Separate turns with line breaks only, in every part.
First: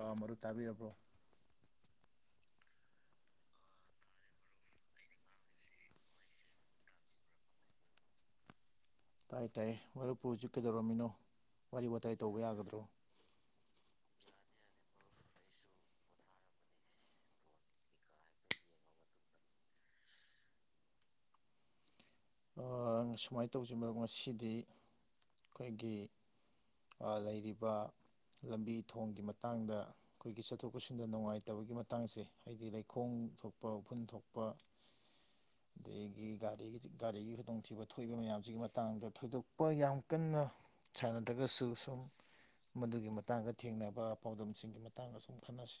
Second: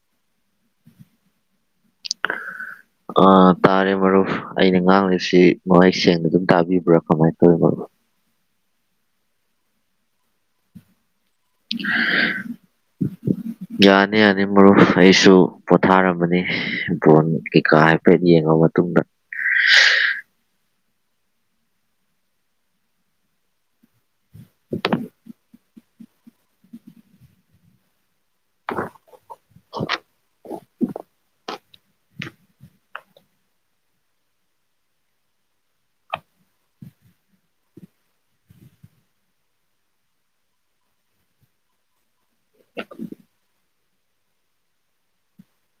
ꯑꯥ ꯃꯔꯨꯞ ꯇꯥꯕꯤꯔꯕ꯭ꯔꯣ
ꯑ ꯇꯥꯔꯦ ꯃꯔꯨꯞ ꯑꯩꯅ ꯉꯥꯡꯂꯤꯁꯤ ꯃꯩ ꯁꯦꯡꯅ ꯑꯗꯨꯝ ꯇꯥꯕꯤꯕ꯭ꯔꯥ ꯀꯃꯥꯏꯅ ꯇꯧꯋꯤ ꯃꯔꯨꯞ
ꯇꯥꯏ ꯇꯥꯏ ꯃꯔꯨꯞꯄꯨꯔꯁꯨ ꯀꯩꯗꯧꯔꯝꯃꯤꯅꯣ ꯋꯥꯔꯤ ꯋꯥꯇꯥꯏ ꯇꯧꯕ ꯌꯥꯒꯗ꯭ꯔꯣ
ꯌꯥꯅꯤ ꯑꯅꯤ ꯃꯔꯨꯞ ꯑꯩꯁꯨ ꯄꯣꯊꯥꯔꯝꯕꯅꯤ ꯕꯣꯟ ꯀꯩꯀꯥ ꯍꯥꯏꯐꯦꯠ ꯌꯦꯡꯉ ꯃꯇꯨꯡꯗ
ꯑꯪ ꯁꯨꯃꯥꯏꯅ ꯇꯧꯁꯤ ꯑꯁꯤ ꯃꯔꯛ ꯉꯁꯤꯗꯤ ꯑꯩꯈꯣꯏꯒꯤ ꯂꯩꯔꯤꯕ ꯂꯝꯕꯤ ꯊꯣꯡꯒꯤ ꯃꯇꯥꯡꯗ ꯑꯩꯈꯣꯏꯒꯤ ꯆꯠꯊꯣꯛ ꯆꯠꯁꯤꯟꯗ ꯅꯨꯡꯉꯥꯏꯇ ꯂꯩꯇꯕꯒꯤ ꯃꯇꯥꯡꯁꯦ ꯍꯥꯏꯗꯤ ꯂꯩꯈꯣꯡ ꯊꯣꯛꯄ ꯎꯐꯨꯟ ꯊꯣꯛꯄ ꯑꯗꯒꯤ ꯒꯥꯔꯤꯒꯤ ꯒꯥꯔꯤꯒꯤ ꯈꯨꯗꯣꯡꯊꯤꯕ ꯊꯣꯛꯏꯕ ꯃꯌꯥꯝꯁꯤꯒꯤ ꯃꯇꯥꯡꯗ ꯊꯣꯏꯗꯣꯛꯄ ꯌꯥꯝ ꯀꯟꯅ ꯁꯥꯟꯅꯗ꯭ꯔꯒꯁꯨ ꯁꯨꯝ ꯃꯗꯨꯒꯤ ꯃꯇꯥꯡꯗ ꯊꯦꯡꯅꯕ ꯄꯥꯎꯗꯝꯁꯤꯡꯒꯤ ꯃꯇꯥꯡꯗ ꯁꯨꯝ ꯈꯟꯅꯁꯤ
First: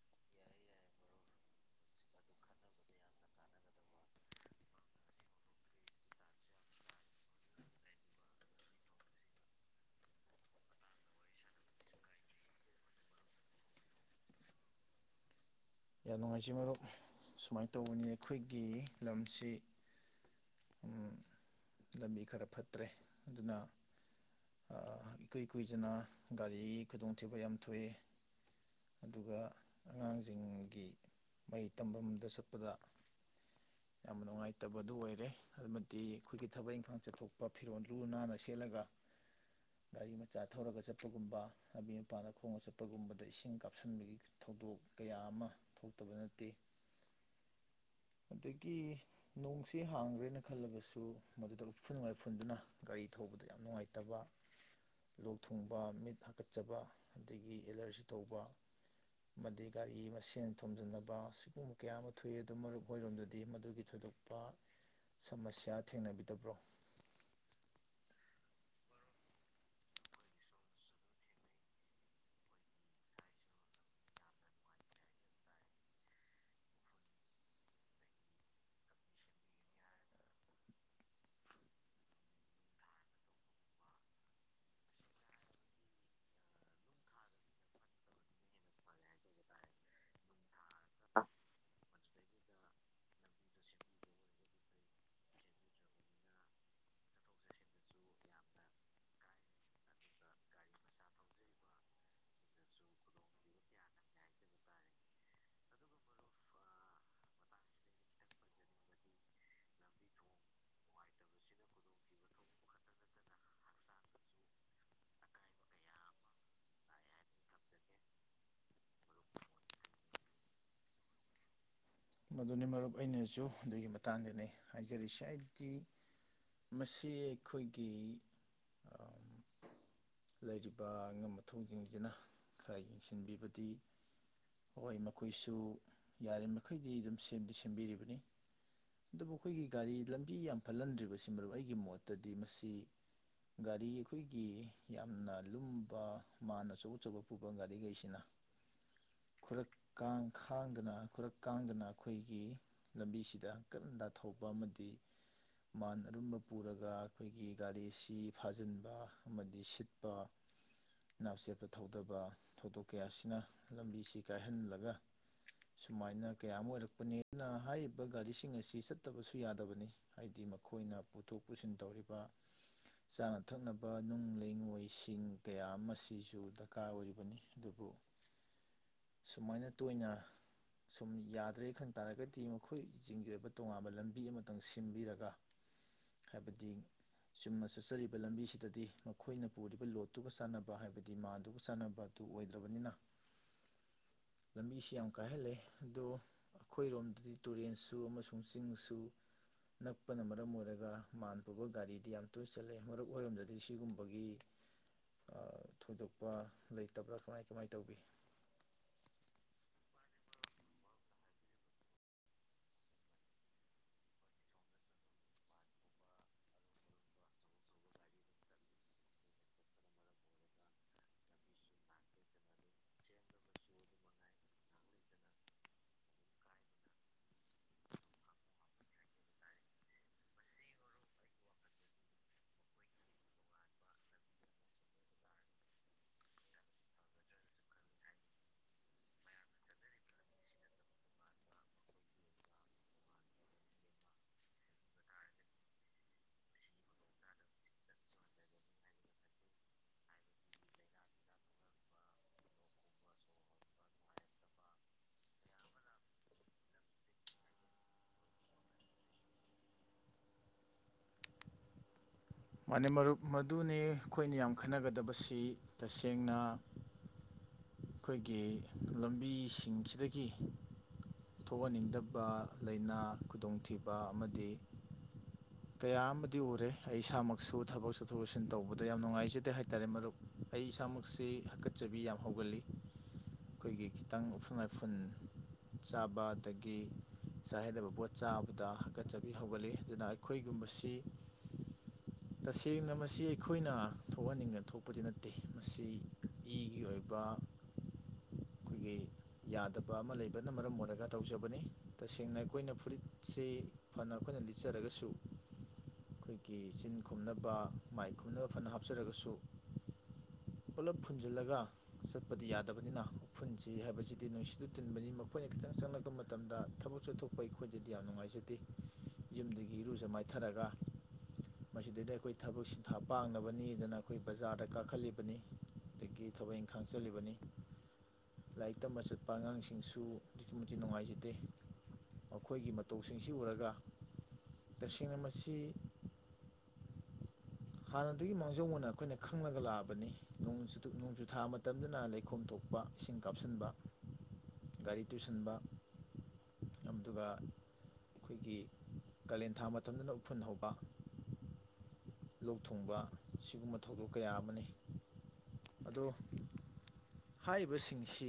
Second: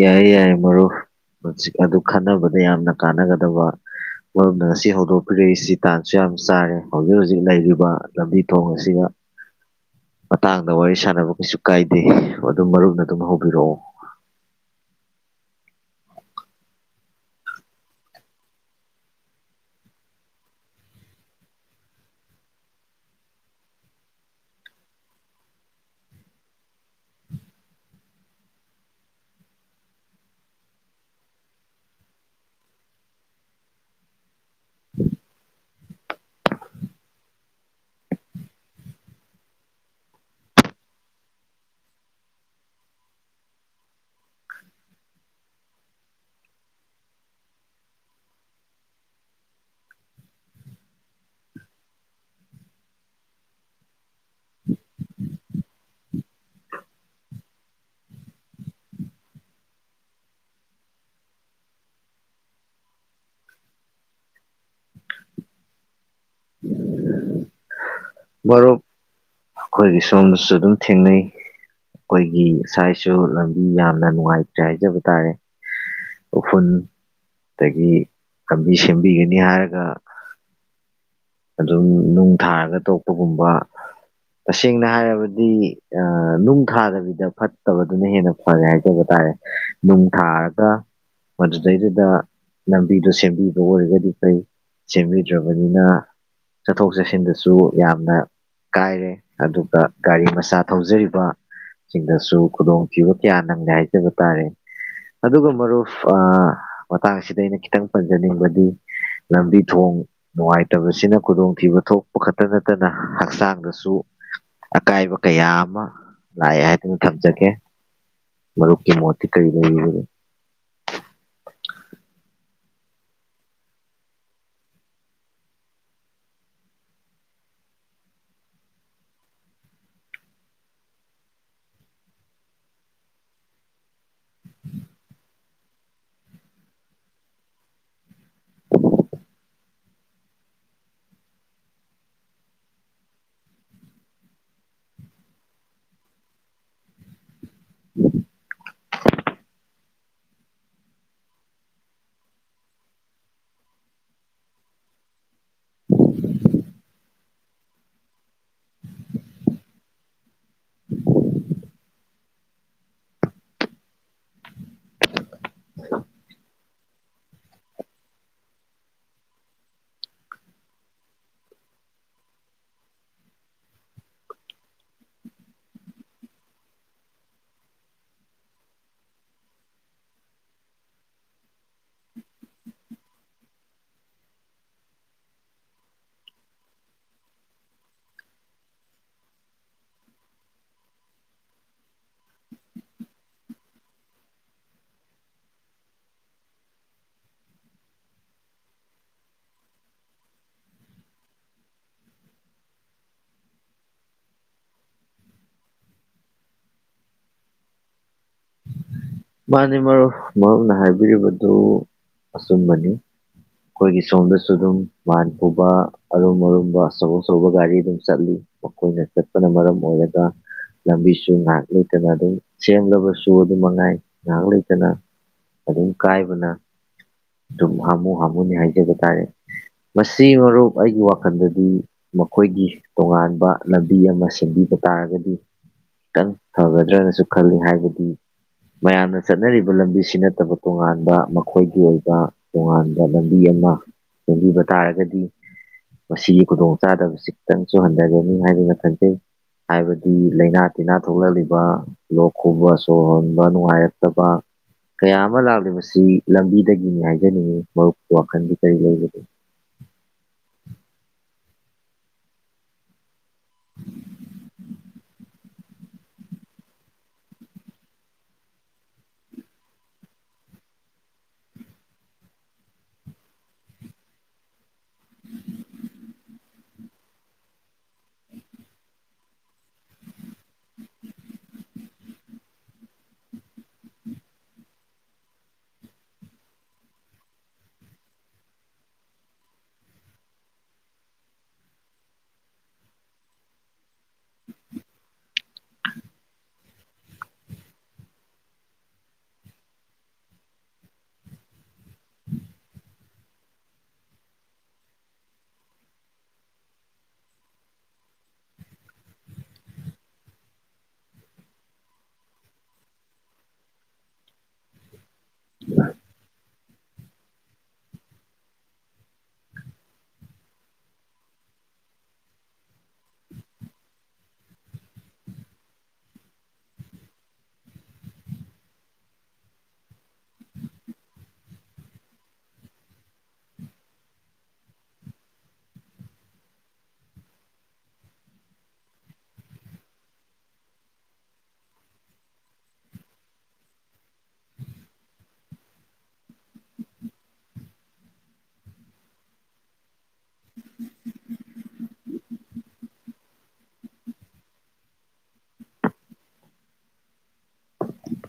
ꯌꯥꯏ ꯌꯥꯏꯦ ꯃꯔꯨ ꯑꯗꯨ ꯈꯟꯅꯕꯗ ꯌꯥꯝꯅ ꯀꯥꯟꯅꯒꯗꯕ ꯃꯔꯨꯞꯅ ꯉꯁꯤ ꯍꯧꯗꯣꯛꯄꯤꯔꯛꯏꯁꯤ ꯇꯥꯟꯁꯨ ꯌꯥꯝ ꯆꯥꯔꯦ ꯍꯧꯖꯤꯛ ꯍꯧꯖꯤꯛ ꯂꯩꯔꯤꯕ ꯂꯝꯕꯤ ꯊꯣꯡ ꯑꯁꯤꯒ ꯃꯇꯥꯡꯗ ꯋꯥꯔꯤ ꯁꯥꯟꯅꯕ ꯀꯩꯁꯨ ꯀꯥꯏꯗꯦ ꯑꯗꯨ ꯃꯔꯨꯞꯅ ꯑꯗꯨꯝ ꯍꯧꯕꯤꯔꯛꯑꯣ
ꯌꯥꯝ ꯅꯨꯡꯉꯥꯏꯖꯩ ꯃꯔꯨꯞ ꯁꯨꯃꯥꯏꯅ ꯇꯧꯕꯅꯤ ꯑꯩꯈꯣꯏꯒꯤ ꯂꯝꯁꯤ ꯂꯝꯕꯤ ꯈꯔ ꯐꯠꯇ꯭ꯔꯦ ꯑꯗꯨꯅ ꯏꯀꯨꯏ ꯀꯨꯏꯗꯅ ꯒꯥꯔꯤ ꯈꯨꯗꯣꯡꯊꯤꯕ ꯌꯥꯝ ꯊꯣꯛꯑꯦ ꯑꯗꯨꯒ ꯑꯉꯥꯡꯁꯤꯡ ꯑꯩ ꯒꯤ ꯃꯍꯩ ꯇꯝꯐꯝꯗ ꯆꯠꯄꯗ ꯌꯥꯝꯅ ꯅꯨꯡꯉꯥꯏꯇꯕꯗꯨ ꯑꯣꯏꯔꯦ ꯑꯃꯗꯤ ꯑꯩꯈꯣꯏꯒꯤ ꯊꯕꯛ ꯏꯪꯈꯥꯡ ꯆꯠꯊꯣꯛꯄ ꯐꯤꯔꯣꯜ ꯂꯨ ꯅꯥꯟꯅ ꯁꯦꯠꯂꯒ ꯒꯥꯔꯤ ꯃꯆꯥ ꯊꯧꯔꯒ ꯆꯠꯄꯒꯨꯝꯕ ꯃꯄꯤ ꯃꯄꯥꯅ ꯈꯣꯡꯅ ꯆꯠꯄꯒꯨꯝꯕꯗ ꯏꯁꯤꯡ ꯀꯥꯞꯁꯤꯟꯕꯒꯤ ꯊꯧꯗꯣꯛ ꯀꯌꯥ ꯑꯃ ꯊꯣꯛꯇꯕ ꯅꯠꯇꯦ ꯑꯗꯒꯤ ꯅꯣꯡꯁꯤ ꯍꯥꯡꯈ꯭ꯔꯦꯅ ꯈꯜꯂꯕꯁꯨ ꯃꯗꯨꯗ ꯎꯐꯨꯟ ꯅꯨꯡꯉꯥꯏꯐꯨꯟꯗꯨꯅ ꯒꯥꯔꯤ ꯊꯧꯕꯗ ꯌꯥꯝ ꯅꯨꯡꯉꯥꯏꯇꯕ ꯂꯣꯛ ꯊꯨꯡꯕ ꯃꯤꯠ ꯍꯥꯀꯠꯆꯕ ꯑꯗꯒꯤ ꯑꯦꯂꯔꯖꯤ ꯊꯧꯕ ꯑꯃꯗꯤ ꯒꯥꯔꯤ ꯃꯁꯦꯟ ꯊꯣꯝꯖꯤꯟꯅꯕ ꯁꯤꯒꯨꯝꯕ ꯀꯌꯥ ꯑꯃ ꯊꯣꯛꯏ ꯑꯗꯨ ꯃꯔꯨꯞ ꯍꯔꯣꯝꯗꯗꯤ ꯃꯗꯨꯒꯤ ꯊꯣꯏꯗꯣꯛꯄ ꯁꯃꯁ꯭ꯌꯥ ꯊꯦꯡꯅꯕꯤꯗꯕ꯭ꯔꯣ
ꯃꯔꯨꯞ ꯑꯩꯈꯣꯏꯒꯤ ꯁꯣꯝꯅꯁꯨ ꯑꯗꯨꯝ ꯊꯦꯡꯅꯩ ꯑꯩꯈꯣꯏꯒꯤ ꯉꯁꯥꯏꯁꯨ ꯂꯝꯕꯤ ꯌꯥꯝꯅ ꯅꯨꯡꯉꯥꯏꯇ꯭ꯔꯦ ꯍꯥꯏꯖꯕ ꯇꯥꯔꯦ ꯎꯐꯨꯜ ꯑꯗꯒꯤ ꯂꯝꯕꯤ ꯁꯦꯝꯕꯤꯒꯅꯤ ꯍꯥꯏꯔꯒ ꯑꯗꯨꯝ ꯅꯨꯡ ꯊꯥꯔꯒ ꯇꯣꯛꯄꯒꯨꯝꯕ ꯇꯁꯦꯡꯅ ꯍꯥꯏꯔꯕꯗꯤ ꯅꯨꯡ ꯊꯥꯗꯕꯤꯗ ꯐꯠꯇꯕꯗꯨꯅ ꯍꯦꯟꯅ ꯐꯔꯦ ꯍꯥꯏꯖꯕ ꯇꯥꯔꯦ ꯅꯨꯡ ꯊꯥꯔꯒ ꯃ ꯇ ꯗ ꯂꯝꯕꯤꯗꯣ ꯁꯦꯝꯕꯤꯕ ꯑꯣꯏꯔꯒꯗꯤ ꯐꯩ ꯁꯦꯝꯕꯤꯗ꯭ꯔꯕꯅꯤꯅ ꯆꯠꯊꯣꯛ ꯆꯠꯁꯤꯟꯗꯁꯨ ꯌꯥꯝꯅ ꯀꯥꯏꯔꯦ ꯑꯗꯨꯒ ꯒꯥꯔꯤ ꯃꯆꯥ ꯊꯧꯖꯔꯤꯕ ꯁꯤꯡꯗꯁꯨ ꯈꯨꯗꯣꯡꯊꯤꯕ ꯀꯌꯥ ꯅꯪꯪꯂꯦ ꯍꯥꯏꯖꯕ ꯇꯥꯔꯦ ꯑꯗꯨꯒ ꯃꯔꯨꯞ ꯃꯇꯥꯡ ꯑꯁꯤꯗ ꯑꯩꯅ ꯈꯤꯇꯪ ꯄꯟꯖꯅꯤꯡꯕꯗꯤ ꯂꯝꯕꯤ ꯊꯣꯡ ꯅꯨꯡꯉꯥꯏꯇꯕꯁꯤꯅ ꯈꯨꯗꯣꯡꯊꯤꯕ ꯊꯣꯛꯄ ꯈꯛꯇ ꯅꯠꯇꯅ ꯍꯛꯆꯥꯡꯗꯁꯨ ꯑꯀꯥꯏꯕ ꯀꯌꯥ ꯑꯃ ꯂꯥꯛꯑꯦ ꯍꯥꯏꯗꯅ ꯊꯝꯖꯒꯦ ꯃꯔꯨꯞꯀꯤ ꯃꯣꯠꯇꯤ ꯀꯔꯤ ꯂꯩꯔꯤꯕꯅꯦ
ꯃꯗꯨꯅꯤ ꯃꯔꯨꯞ ꯑꯩꯅꯁꯨ ꯑꯗꯨꯒꯤ ꯃꯇꯥꯡꯗꯅꯦ ꯍꯥꯏꯖꯔꯤꯁꯤꯦ ꯍꯥꯏꯕꯗꯤ ꯃꯁꯤ ꯑꯩꯈꯣꯏꯒꯤ ꯂꯩꯔꯤꯕ ꯑꯉꯝ ꯃꯊꯧꯁꯤꯡꯁꯤꯅ ꯈꯔ ꯌꯦꯡꯁꯤꯟꯕꯤꯕꯗꯤ ꯍꯣꯏ ꯃꯈꯣꯏꯁꯨ ꯌꯥꯔꯤ ꯃꯈꯩ ꯃꯈꯩꯗꯤ ꯑꯗꯨꯝ ꯁꯦꯝꯗꯤ ꯁꯦꯝꯕꯤꯔꯤꯕꯅꯤ ꯑꯗꯨꯕꯨ ꯑꯩꯈꯣꯏꯒꯤ ꯒꯥꯔꯤ ꯂꯝꯕꯤ ꯌꯥꯝ ꯐꯠꯍꯟꯗ꯭ꯔꯤꯕꯁꯤ ꯃꯔꯨꯞ ꯑꯩꯒꯤ ꯃꯣꯠꯇꯗꯤ ꯃꯁꯤ ꯒꯥꯔꯤ ꯑꯩꯈꯣꯏꯒꯤ ꯌꯥꯝꯅ ꯂꯨꯝꯕ ꯃꯥꯥꯟꯅ ꯑꯆꯧ ꯑꯆꯧꯕ ꯄꯨꯕ ꯒꯥꯔꯤꯈꯩꯁꯤꯅ ꯈꯨꯔꯛ ꯀꯥꯡ ꯈꯥꯡꯗꯅ ꯈꯨꯔꯛ ꯀꯥꯡꯗꯅ ꯑꯩꯈꯣꯏꯒꯤ ꯂꯝꯕꯤꯁꯤꯗ ꯍꯪꯀꯛꯟꯗꯥ ꯊꯧꯕ ꯑꯃꯗꯤ ꯃꯥꯟ ꯑꯔꯨꯝꯕ ꯄꯨꯔꯒ ꯑꯩꯈꯣꯏꯒꯤ ꯒꯥꯔꯤꯁꯤ ꯐꯥꯖꯤꯟꯕ ꯑꯃꯗꯤ ꯁꯤꯠꯄ ꯅꯥꯞꯆꯦꯠꯄ ꯊꯧꯗꯕ ꯊꯧꯗꯣꯛ ꯀꯌꯥꯁꯤꯅ ꯂꯝꯕꯤꯁꯤ ꯀꯥꯏꯍꯜꯂꯒ ꯁꯨꯃꯥꯏꯅ ꯀꯌꯥ ꯑꯃ ꯑꯣꯏꯔꯛꯄꯅꯤ ꯑꯗꯨꯅ ꯍꯥꯏꯔꯤꯕ ꯒꯥꯔꯤꯁꯤꯡ ꯑꯁꯤ ꯆꯠꯇꯕꯁꯨ ꯌꯥꯗꯕꯅꯤ ꯍꯥꯏꯗꯤ ꯃꯈꯣꯏꯅ ꯄꯨꯊꯣꯛ ꯄꯨꯁꯤꯟ ꯇꯧꯔꯤꯕ ꯆꯥꯅ ꯊꯛꯅꯕ ꯅꯨꯡ ꯂꯩꯉꯣꯏꯁꯤꯡ ꯀꯌꯥ ꯑꯃꯁꯤꯁꯨ ꯗꯔꯀꯥꯔ ꯑꯣꯏꯔꯤꯕꯅꯤ ꯑꯗꯨꯕꯨ ꯁꯨꯃꯥꯏꯅ ꯇꯣꯏꯅ ꯁꯨꯝ ꯌꯥꯗ꯭ꯔꯦ ꯈꯟ ꯇꯥꯔꯒꯗꯤ ꯃꯈꯣꯏꯒꯤꯁꯤꯡꯒꯤꯤꯡꯒꯤ ꯑꯣꯏꯕ ꯇꯣꯉꯥꯟꯕ ꯂꯝꯕꯤ ꯑꯃꯇꯪ ꯁꯦꯝꯕꯤꯔꯒ ꯍꯥꯏꯕꯗꯤ ꯆꯨꯝꯅ ꯆꯠꯆꯔꯤꯕ ꯂꯝꯕꯤꯁꯤꯗꯗꯤ ꯃꯈꯣꯏꯅ ꯄꯨꯔꯤꯕ ꯂꯣꯠꯇꯨꯒ ꯆꯥꯟꯅꯕ ꯍꯥꯏꯕꯗꯤ ꯃꯥꯥꯟꯗꯨꯒ ꯆꯥꯅꯕ ꯑꯗꯨ ꯑꯣꯏꯗ꯭ꯔꯕꯅꯤꯅ ꯂꯝꯕꯤꯁꯤ ꯌꯥꯝ ꯀꯥꯏꯍꯜꯂꯦ ꯑꯗꯣ ꯑꯩꯈꯣꯏꯔꯣꯝꯗꯗꯤ ꯇꯨꯔꯦꯟꯁꯨ ꯑꯃꯁꯨꯡ ꯆꯤꯡꯁꯨ ꯅꯛꯄꯅ ꯃꯔꯝ ꯑꯣꯏꯔꯒ ꯃꯥꯟ ꯄꯨꯕ ꯒꯥꯔꯤꯗꯤ ꯌꯥꯝ ꯇꯣꯏ ꯆꯠꯂꯦ ꯃꯔꯨꯞ ꯑꯣꯏꯔꯣꯝꯗꯗꯤ ꯁꯤꯒꯨꯝꯕꯒꯤ ꯊꯣꯏꯗꯣꯛꯄ ꯂꯩꯇꯕ꯭ꯔꯥ ꯀꯃꯥꯏ ꯀꯃꯥꯏ ꯇꯧꯕꯤ
ꯃꯥꯅꯦ ꯃꯔ ꯃꯔꯨꯞꯅ ꯍꯥꯏꯕꯤꯔꯤꯕꯗꯨ ꯑꯆꯨꯝꯕꯅꯤ ꯑꯩꯈꯣꯏꯒꯤ ꯁꯣꯝꯗꯁꯨ ꯑꯗꯨꯝ ꯃꯥꯟ ꯄꯨꯕ ꯑꯔꯨꯝ ꯑꯔꯨꯝꯕ ꯑꯆꯧ ꯑꯆꯧꯕ ꯒꯥꯔꯤ ꯑꯗꯨꯝ ꯆꯠꯂꯤ ꯃꯈꯣꯏꯅ ꯆꯠꯄꯅ ꯃꯔꯝ ꯑꯣꯏꯔꯒ ꯂꯝꯕꯤꯁꯨ ꯉꯥꯏꯍꯥꯛ ꯂꯩꯇꯅ ꯑꯗꯨꯝ ꯁꯦꯝꯂꯕꯁꯨ ꯑꯗꯨꯝ ꯃꯉꯥꯏ ꯉꯥꯏꯍꯥꯛ ꯂꯩꯇꯅ ꯑꯗꯨꯝ ꯀꯥꯏꯕꯅ ꯁꯨꯝ ꯍꯥꯝꯃꯨ ꯍꯥꯝꯃꯨꯅꯤ ꯍꯥꯏꯖꯕ ꯇꯥꯔꯦ ꯃꯁꯤ ꯃꯔꯨꯞ ꯑꯩꯒꯤ ꯋꯥꯈꯜꯗꯗꯤ ꯃꯈꯣꯏꯒꯤ ꯇꯣꯉꯥꯟꯕ ꯂꯝꯕꯤ ꯑꯃ ꯁꯦꯝꯕꯤꯕ ꯇꯥꯔꯒꯗꯤ ꯈꯤꯇꯪ ꯐꯒꯗ꯭ꯔꯅꯁꯨ ꯈꯜꯂꯤ ꯍꯥꯏꯕꯗꯤ ꯃꯌꯥꯝꯅ ꯆꯠꯅꯔꯤꯕ ꯂꯝꯕꯤꯁꯤ ꯅꯠꯇꯕ ꯇꯣꯉꯥꯟꯕ ꯃꯈꯣꯏꯒꯤ ꯑꯣꯏꯕ ꯇꯣꯉꯥꯟꯕ ꯂꯝꯕꯤ ꯑꯃ ꯁꯦꯝꯕꯤꯕ ꯇꯥꯔꯒꯗꯤ ꯃꯁꯤꯒꯤ ꯈꯨꯗꯣꯡ ꯆꯥꯗꯕꯁꯤꯇꯪꯁꯨ ꯍꯟꯊꯒꯅꯤ ꯍꯥꯏꯗꯅ ꯈꯟꯖꯩ ꯍꯥꯏꯕꯗꯤ ꯂꯩꯥꯏꯅꯥ ꯇꯤꯟꯅꯥ ꯊꯣꯛꯂꯛꯂꯤꯕ ꯂꯣꯛ ꯈꯨꯕ ꯁꯣꯔ ꯍꯣꯟ ꯅꯨꯡꯉꯥꯏꯔꯛꯇꯕ ꯀꯌꯥ ꯑꯃ ꯂꯥꯛꯂꯤ ꯃꯁꯤ ꯂꯝꯕꯤꯗꯒꯤꯅꯤ ꯍꯥꯏꯖꯅꯤꯡꯉꯤ ꯃꯔꯨꯞꯀꯤ ꯋꯥꯈꯜꯗꯤ ꯀꯔꯤ ꯂꯩꯕꯒꯦ
ꯃ ꯃꯔꯨꯞ ꯃꯗꯨꯅꯤ ꯑꯩꯈꯣꯏꯅ ꯌꯥꯝ ꯈꯟꯅꯒꯗꯕꯁꯤ ꯇꯁꯦꯡꯅ ꯑꯩꯈꯣꯏꯒꯤ ꯂꯝꯕꯤꯁꯤꯡꯁꯤꯗꯒꯤ ꯊꯣꯛꯍꯟꯅꯤꯡꯗꯕ ꯂꯥꯏꯅꯥ ꯈꯨꯗꯣꯡꯊꯤꯕ ꯑꯃꯗꯤ ꯀꯌꯥꯝꯕꯗꯤ ꯎꯔꯦ ꯑꯩ ꯏꯁꯥꯃꯛ ꯁꯨ ꯊꯕꯛ ꯆꯠꯊꯣꯛ ꯆꯠꯁꯤꯟ ꯇꯧꯕꯗ ꯌꯥꯝ ꯅꯨꯡꯉꯥꯏꯖꯗꯦ ꯍꯥꯏꯇꯥꯔꯦ ꯃꯔꯨꯞ ꯑꯩ ꯏꯁꯥꯃꯛꯁꯤ ꯍꯥꯀꯠꯆꯕꯤ ꯌꯥꯝ ꯍꯧꯒꯜꯂꯤ ꯑꯩꯈꯣꯏꯒꯤ ꯈꯤꯇꯪ ꯎꯐꯨꯟ ꯉꯥꯏꯐꯨꯟ ꯆꯥꯕ ꯑꯗꯒꯤ ꯆꯥ ꯍꯩꯗꯕ ꯄꯣꯠ ꯆꯥꯕꯗ ꯍꯥꯀꯠꯆꯕꯤ ꯍꯧꯒꯠꯂꯤ ꯑꯗꯨꯅ ꯑꯩꯈꯣꯏꯒꯨꯝꯕꯁꯤ ꯇꯁꯦꯡꯅ ꯃꯁꯤ ꯑꯩꯈꯣꯏꯅ ꯊꯣꯛꯍꯟꯅꯤꯡꯗ ꯊꯣꯛꯄꯗꯤ ꯅꯠꯇꯦ ꯃꯁꯤ ꯏꯒꯤ ꯑꯣꯏꯕ ꯑꯩꯈꯣꯏꯒꯤ ꯌꯥꯗꯕ ꯑꯃ ꯂꯩꯕꯅ ꯃꯔꯝ ꯑꯣꯏꯔꯒ ꯇꯧꯖꯕꯅꯤ ꯇꯁꯦꯡꯅ ꯑꯩꯈꯣꯏꯅ ꯐꯨꯔꯤꯠꯁꯤ ꯐꯅ ꯑꯩꯈꯣꯏꯅ ꯂꯤꯠꯆꯔꯒꯁꯨ ꯑꯩꯈꯣꯏꯒꯤ ꯆꯤꯟ ꯈꯨꯝꯅꯕ ꯃꯥꯏ ꯈꯨꯝꯅꯕ ꯐꯅ ꯍꯥꯞꯆꯔꯒꯁꯨ ꯄꯨꯂꯞ ꯐꯨꯟꯖꯤꯜꯂꯒ ꯆꯠꯄꯗꯤ ꯌꯥꯗꯕꯅꯤꯅ ꯐꯨꯟꯁꯤ ꯍꯥꯏꯕꯁꯤꯗꯤ ꯅꯨꯡꯁꯤꯗ ꯇꯤꯟꯕꯅꯤ ꯃꯈ ꯑꯩꯈꯣꯏꯅ ꯈꯤꯇꯪ ꯆꯪꯂꯛꯄ ꯃꯇꯝꯗ ꯊꯕꯛ ꯆꯠꯊꯣꯛꯄ ꯑꯩꯈꯣꯏꯗꯗꯤ ꯌꯥꯝ ꯅꯨꯡꯉꯥꯏꯖꯗꯦ ꯌꯨꯝꯗꯒꯤ ꯏꯔꯨꯖ ꯃꯥꯏꯊꯔꯒ ꯃꯁꯤꯗꯩꯗ ꯑꯩꯈꯣꯏ ꯊꯕꯛ ꯁꯤꯟꯊꯥ ꯄꯥꯡꯅꯕꯅꯤꯗꯅ ꯑꯩꯈꯣꯏ ꯕꯖꯥꯔꯗ ꯀꯥꯈꯠꯜꯂꯤꯕꯅꯤ ꯑꯗꯒꯤ ꯊꯕꯛ ꯏꯪꯈꯥꯡ ꯆꯜꯂꯤꯕꯅꯤ ꯂꯥꯏꯔꯤꯛ ꯇꯝꯕ ꯆꯠꯄ ꯑꯉꯥꯡꯁꯤꯡꯁꯨ ꯑꯗꯨꯛꯀꯤ ꯃꯇꯤꯛ ꯅꯨꯡꯉꯥꯏꯖꯗꯦ ꯃꯈꯣꯏꯒꯤ ꯃꯇꯧꯁꯤꯡꯁꯤ ꯎꯔꯒ ꯇꯁꯦꯡꯅ ꯃꯁꯤ ꯍꯥꯟꯅꯗꯨꯒꯤ ꯃꯥꯡꯖꯧꯅꯅ ꯑꯩꯈꯣꯏꯅ ꯈꯪꯂꯒ ꯂꯥꯛꯑꯕꯅꯤ ꯅꯣꯡꯖꯨꯊꯥ ꯃꯇꯝꯗꯅ ꯂꯩꯈꯣꯝ ꯊꯣꯛꯄ ꯏꯁꯤꯡ ꯀꯥꯞꯁꯤꯟꯕ ꯒꯥꯔꯤ ꯇꯨꯁꯟꯕ ꯑꯗꯨꯒ ꯑꯩꯈꯣꯏꯒꯤ ꯀꯥꯂꯦꯟ ꯊꯥ ꯃꯇꯝꯗꯅ ꯎꯐꯨꯟ ꯍꯧꯕ ꯂꯧ ꯊꯨꯡꯕ ꯁꯤꯒꯨꯝꯕ ꯊꯧꯗꯣꯛ ꯀꯌꯥ ꯑꯃꯅꯤ ꯑꯗꯣ ꯍꯥꯏꯔꯤꯕꯁꯤꯡꯁꯤ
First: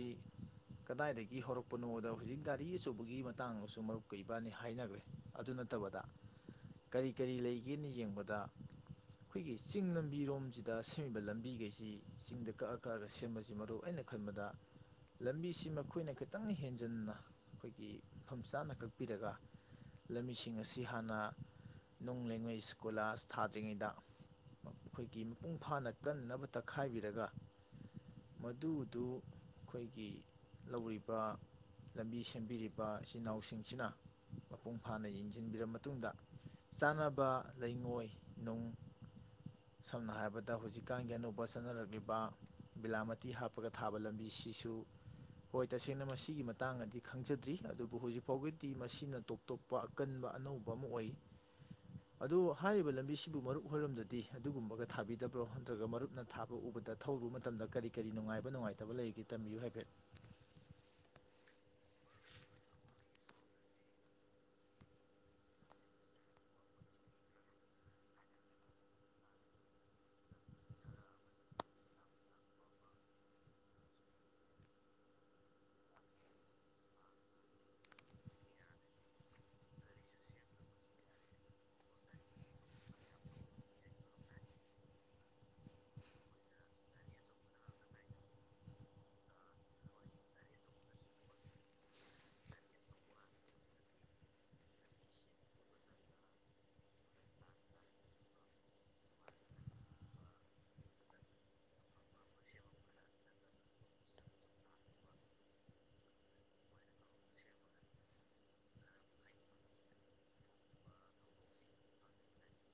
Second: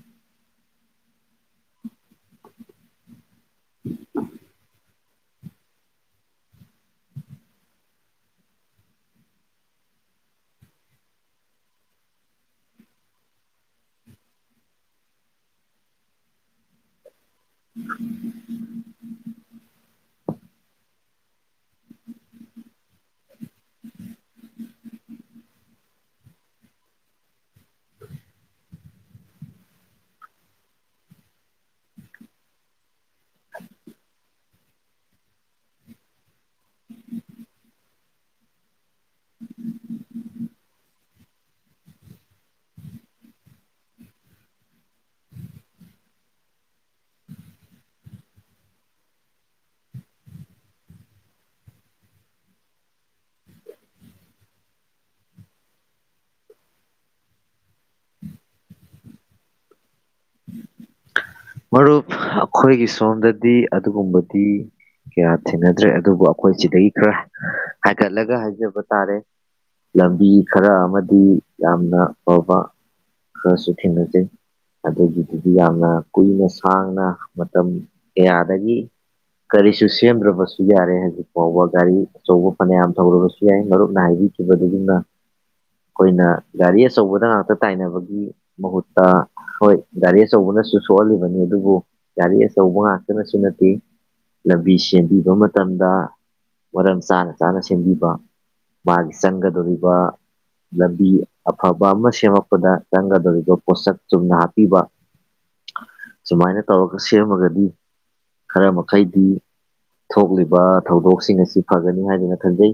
ꯀꯗꯥꯏꯗꯒꯤ ꯍꯧꯔꯛꯄꯅꯣꯗ ꯍꯧꯖꯤꯛ ꯒꯥꯔꯤ ꯑꯆꯧꯕꯒꯤ ꯃꯇꯥꯡꯗꯁꯨ ꯃꯔꯨꯞ ꯀꯩꯕꯅꯤ ꯍꯥꯏꯅꯈ꯭ꯔꯦ ꯑꯗꯨ ꯅꯠꯇꯕꯗ ꯀꯔꯤ ꯀꯔꯤ ꯂꯩꯒꯦꯅ ꯌꯦꯡꯕꯗ ꯑꯩꯈꯣꯏꯒꯤ ꯆꯤꯡ ꯂꯝꯕꯤꯔꯣꯝꯁꯤꯗ ꯁꯦꯝꯃꯤꯕ ꯂꯝꯕꯤꯈꯩꯁꯤ ꯆꯤꯡꯗ ꯀꯛꯑ ꯀꯛꯑꯒ ꯁꯦꯝꯕꯁꯤ ꯃꯔꯨ ꯑꯩꯅ ꯈꯟꯕꯗ ꯂꯝꯕꯤꯁꯤ ꯃꯈꯣꯏꯅ ꯈꯤꯇꯪ ꯍꯦꯟꯖꯟꯅ ꯑꯩꯈꯣꯏꯒꯤ ꯃꯐꯝ ꯆꯥꯅ ꯀꯛꯄꯤꯔꯒ ꯂꯝꯕꯤꯁꯤꯡ ꯑꯁꯤ ꯍꯥꯟꯅ ꯅꯨꯡ ꯂꯩꯉꯩ ꯁ꯭ꯀꯣꯂꯥꯥꯁ ꯊꯥꯗ꯭ꯔꯤꯉꯩꯗ ꯑꯩꯈꯣꯏꯒꯤ ꯃꯄꯨꯡ ꯐꯥꯅ ꯀꯟꯅꯕ ꯇꯛꯈꯥꯏꯕꯤꯔꯒ ꯃꯗꯨꯗꯨ ꯑꯩꯈꯣꯏꯒꯤ ꯂꯧꯔꯤꯕ ꯂꯝꯕꯤ ꯁꯦꯝꯕꯤꯔꯤꯕ ꯏꯆꯤꯟꯜ ꯏꯅꯥꯎꯁꯤꯡꯁꯤꯅ ꯃꯄꯨꯡ ꯐꯥꯅ ꯌꯦꯡꯁꯤꯟꯕꯤꯔ ꯃꯇꯨꯡꯗ ꯆꯥꯟꯅꯕ ꯂꯩꯉꯣꯏ ꯅꯨꯡ ꯁꯝꯅ ꯍꯥꯏꯔꯕꯗ ꯍꯧꯖꯤꯛꯀꯥꯟꯒꯤ ꯑꯅꯧꯕ ꯆꯠꯅꯔꯛꯂꯤꯕ ꯕꯤꯂꯥꯃꯇꯤ ꯍꯥꯞꯄꯒ ꯊꯥꯕ ꯂꯝꯕꯤꯁꯤꯁꯨ ꯍꯣꯏ ꯇꯁꯦꯡꯅ ꯃꯁꯤꯒꯤ ꯃꯇꯥꯡꯗꯤ ꯈꯪꯖꯗ꯭ꯔꯤ ꯑꯗꯨꯕꯨ ꯍꯧꯖꯤꯛ ꯐꯥꯎꯒꯤꯗꯤ ꯃꯁꯤꯅ ꯇꯣꯞ ꯇꯣꯞꯄ ꯑꯀꯟꯕ ꯑꯅꯧꯕ ꯑꯃ ꯑꯣꯏ ꯑꯗꯨ ꯍꯥꯏꯔꯤꯕ ꯂꯝ ꯄꯕꯤꯁꯤꯕꯨ ꯃꯔꯨꯞ ꯑꯣꯏꯔꯝꯗꯗꯤ ꯑꯗꯨꯒꯨꯝꯕꯒ ꯊꯥꯕꯤꯗꯕ꯭ꯔꯣ ꯅꯠꯇ꯭ꯔꯒ ꯃꯔꯨꯞꯅ ꯊꯥꯕ ꯎꯕꯗ ꯊꯧꯔꯨꯕ ꯃꯇꯝꯗ ꯀꯔꯤ ꯀꯔꯤ ꯅꯨꯡꯉꯥꯏꯕ ꯅꯨꯡꯉꯥꯏꯇꯕ ꯂꯩꯒꯦ ꯇꯝꯕꯤꯌꯨ ꯍꯥꯏꯐꯦꯠ
ꯃꯔꯨꯞ ꯑꯩꯈꯣꯏꯒꯤ ꯁꯣꯝꯗꯗꯤ ꯑꯗꯨꯒꯨꯝꯕꯗꯤ ꯀꯌꯥ ꯊꯦꯡꯅꯗ꯭ꯔꯦ ꯑꯗꯨꯕꯨ ꯑꯩꯈꯣꯏ ꯁꯤꯗꯒꯤ ꯈꯔ ꯍꯥꯏꯒꯠꯂꯒ ꯍꯥꯏꯖꯕ ꯇꯥꯔꯦ ꯂꯝꯕꯤ ꯈꯔ ꯑꯃꯗꯤ ꯌꯥꯝꯅ ꯐꯕ ꯈꯔꯁꯨ ꯊꯦꯡꯅꯖꯩ ꯑꯗꯨꯒꯤꯗꯨꯗꯤ ꯌꯥꯝꯅ ꯀꯨꯏꯅ ꯁꯥꯡꯅ ꯃꯇꯝ ꯀꯌꯥꯗꯒꯤ ꯀꯔꯤꯁꯨ ꯁꯦꯝꯗ꯭ꯔꯕꯁꯨ ꯌꯥꯔꯦ ꯍꯧꯖꯤꯛ ꯐꯥꯎꯕ ꯒꯥꯔꯤ ꯑꯆꯧꯕ ꯐꯅꯌꯥꯝ ꯊꯧꯔꯕꯁꯨ ꯌꯥꯏ ꯃꯔꯨꯞꯅ ꯍꯥꯏꯕꯤꯈꯤꯕꯗꯨꯅ ꯑꯩꯈꯣꯏꯅ ꯒꯥꯔꯤ ꯑꯆꯧꯕꯗ ꯉꯥꯛꯇ ꯇꯥꯏꯅꯕꯒꯤ ꯃꯍꯨꯠꯇ ꯍꯣꯏ ꯒꯥꯔꯤ ꯑꯆꯧꯕꯅꯁꯨ ꯁꯣꯛꯍꯜꯂꯤꯕꯅꯤ ꯑꯗꯨꯕꯨ ꯒꯥꯔꯤ ꯑꯆꯧꯕ ꯉꯥꯛꯇꯅꯁꯨ ꯅꯠꯇꯦ ꯂꯝꯕꯤ ꯁꯦꯝꯕꯤꯕ ꯃꯇꯝꯗ ꯃꯔꯝ ꯆꯥꯅ ꯆꯥꯅ ꯁꯦꯝꯕꯤꯕ ꯃꯥꯒꯤ ꯆꯪꯒꯗꯧꯔꯤꯕ ꯂꯝꯕꯤ ꯑꯐꯕ ꯑꯃ ꯁꯦꯝꯃꯛꯄꯗ ꯆꯪꯒꯗꯧꯔꯤꯕ ꯄꯣꯠꯁꯛ ꯆꯨꯝꯅ ꯍꯥꯞꯄꯤꯕ ꯁꯨꯃꯥꯏꯅ ꯇꯧꯔꯒ ꯁꯦꯝꯃꯒꯗꯤ ꯈꯔ ꯃꯈꯩꯗꯤ ꯊꯣꯛꯂꯤꯕ ꯊꯧꯗꯣꯛꯁꯤꯡ ꯑꯁꯤ ꯐꯒꯅꯤ ꯍꯥꯏꯗꯅ ꯈꯟꯖꯩ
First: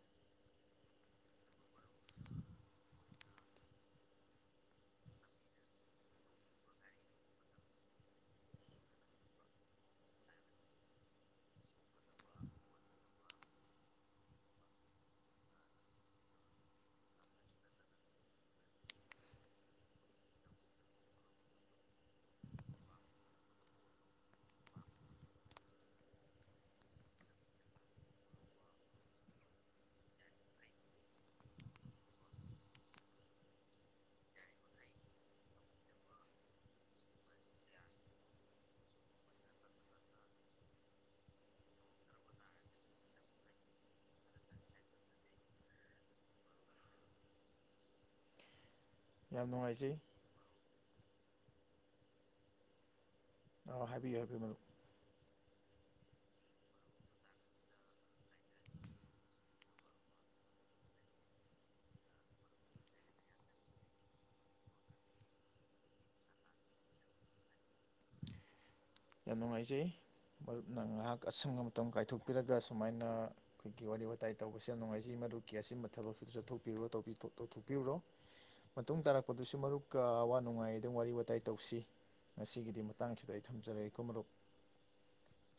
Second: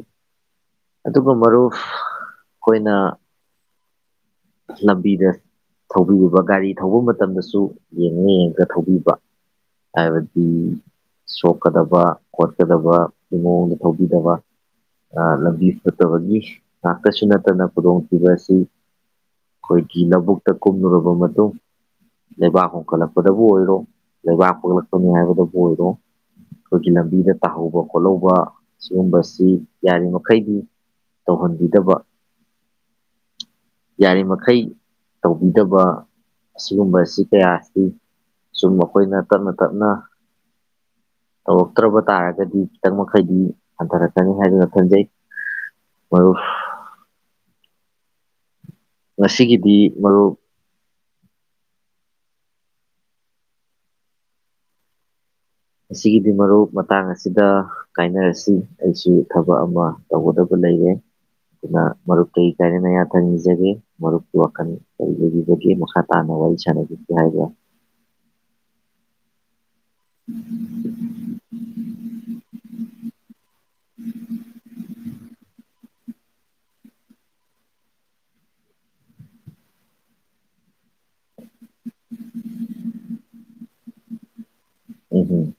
ꯑꯗꯨꯒ ꯃꯔꯨꯞ ꯑꯩꯈꯣꯏꯅ ꯂꯝꯕꯤꯗ ꯊꯧꯕꯤꯕ ꯒꯥꯔꯤ ꯊꯧꯕ ꯃꯇꯝꯗꯁꯨ ꯌꯦꯡꯉ ꯌꯦꯡꯉꯒ ꯊꯧꯕꯤꯕ ꯍꯥꯏꯕꯗꯤ ꯁꯣꯛꯀꯗꯕ ꯈꯣꯠꯀꯗꯕ ꯃꯑꯣꯡꯗ ꯊꯧꯕꯤꯗꯕ ꯂꯝꯕꯤ ꯐꯠꯇꯕꯒꯤ ꯉꯥꯛꯇꯁꯨ ꯅꯠꯇꯅ ꯈꯨꯗꯣꯡꯊꯤꯕ ꯑꯁꯤ ꯑꯩꯈꯣꯏꯒꯤ ꯂꯧꯕꯨꯛꯇ ꯀꯨꯝꯂꯨꯔꯕ ꯃꯇꯨꯡ ꯂꯩꯕꯥꯛ ꯍꯨꯝꯒꯠꯂꯛꯄꯗꯕꯨ ꯑꯣꯏꯔꯣ ꯂꯩꯕꯥꯛ ꯐꯒꯠꯂꯛꯄꯅꯤ ꯍꯥꯏꯕꯗꯕꯨ ꯑꯣꯏꯔꯣ ꯑꯩꯈꯣꯏꯒꯤ ꯂꯝꯕꯤꯗ ꯇꯥꯍꯧꯕ ꯈꯣꯠꯍꯧꯕ ꯑꯁꯤꯒꯨꯝꯕꯁꯤ ꯌꯥꯔꯤꯃꯈꯩꯗꯤ ꯇꯧꯍꯟꯕꯤꯗꯕ ꯌꯥꯔꯤꯃꯩ ꯇꯧꯕꯤꯗꯕ ꯑꯁꯤꯒꯨꯝꯕꯁꯤ ꯀꯌꯥ ꯑꯁꯤ ꯁꯨꯝ ꯃꯈꯣꯏꯅ ꯇꯞꯅ ꯇꯞꯅ ꯇꯧꯔꯛꯇ꯭ꯔꯕ ꯇꯥꯔꯒꯗꯤ ꯈꯤꯇꯪ ꯃꯈꯩꯗꯤ ꯍꯟꯊꯔꯛꯀꯅꯤ ꯍꯥꯏꯗꯨꯅ ꯈꯟꯖꯩ ꯃꯔꯨꯞ
ꯌꯥꯝ
ꯃꯁꯤꯒꯤꯗꯤ
ꯅꯨꯡꯉꯥꯏꯖꯩ
ꯃꯔꯨꯞ
ꯑ ꯍꯥꯏꯕꯤꯌꯨ ꯍꯥꯏꯕꯤꯌꯨ ꯃꯔꯨꯞ
ꯑꯁꯤꯒꯤꯒꯤꯗꯤ ꯃꯔꯨꯞ ꯃꯇꯥꯡ ꯑꯁꯤꯗ ꯀꯥꯏꯅꯔꯁꯤ ꯑꯩꯁꯨ ꯊꯕꯛ ꯑꯃ ꯇꯧꯒꯗꯕ ꯂꯩꯔꯦ ꯑꯗꯨꯅ ꯃꯔꯨꯞ ꯀꯔꯤ ꯀꯥꯏꯅꯅ ꯌꯥ ꯊꯪꯅꯤꯖꯒꯦ ꯃꯔꯨꯞꯀꯤꯨ ꯋꯥꯈꯜ ꯀꯔꯤ ꯂꯩꯕꯤꯕꯒꯦ ꯃꯈꯥ ꯇꯥꯅ ꯋꯥꯔꯤ ꯁꯥꯟꯅꯕꯤꯒꯦ ꯍꯥꯏꯕꯥ
ꯌꯥꯝ ꯅꯨꯡꯉꯥꯏꯖꯩ ꯃꯔꯨꯞꯅ ꯉꯥꯏꯍꯥꯛ ꯑꯁꯪꯕ ꯃꯇꯝ ꯀꯥꯏꯊꯣꯛꯄꯤꯔꯒ ꯁꯨꯃꯥꯏꯅ ꯑꯩꯈꯣꯏꯒꯤ ꯋꯥꯔꯤ ꯋꯥꯇꯥꯏ ꯇꯧꯕꯁꯨ ꯌꯥꯝ ꯅꯨꯡꯉꯥꯏꯖꯩ ꯃꯔꯗꯨ ꯀ ꯑꯁꯤ ꯊꯕꯛꯁꯤꯗ ꯆꯠꯊꯣꯛꯄꯤꯔꯨꯔꯣ ꯇꯧꯊꯣꯛꯄꯤꯔꯨꯔꯣ ꯃꯇꯨꯡ ꯇꯥꯔꯛꯄꯗꯨꯁꯨ ꯃꯔꯨꯞꯀ ꯑꯋꯥ ꯅꯨꯡꯉꯥꯏ ꯑꯗꯨꯝ ꯋꯥꯔꯤ ꯋꯥꯇꯥꯏ ꯇꯧꯁꯤ ꯉꯁꯤꯒꯤꯗꯤ ꯃꯇꯥꯡꯁꯤꯗ ꯑꯩ ꯊꯝꯖꯔꯒꯦ [inaudible]
ꯎꯝ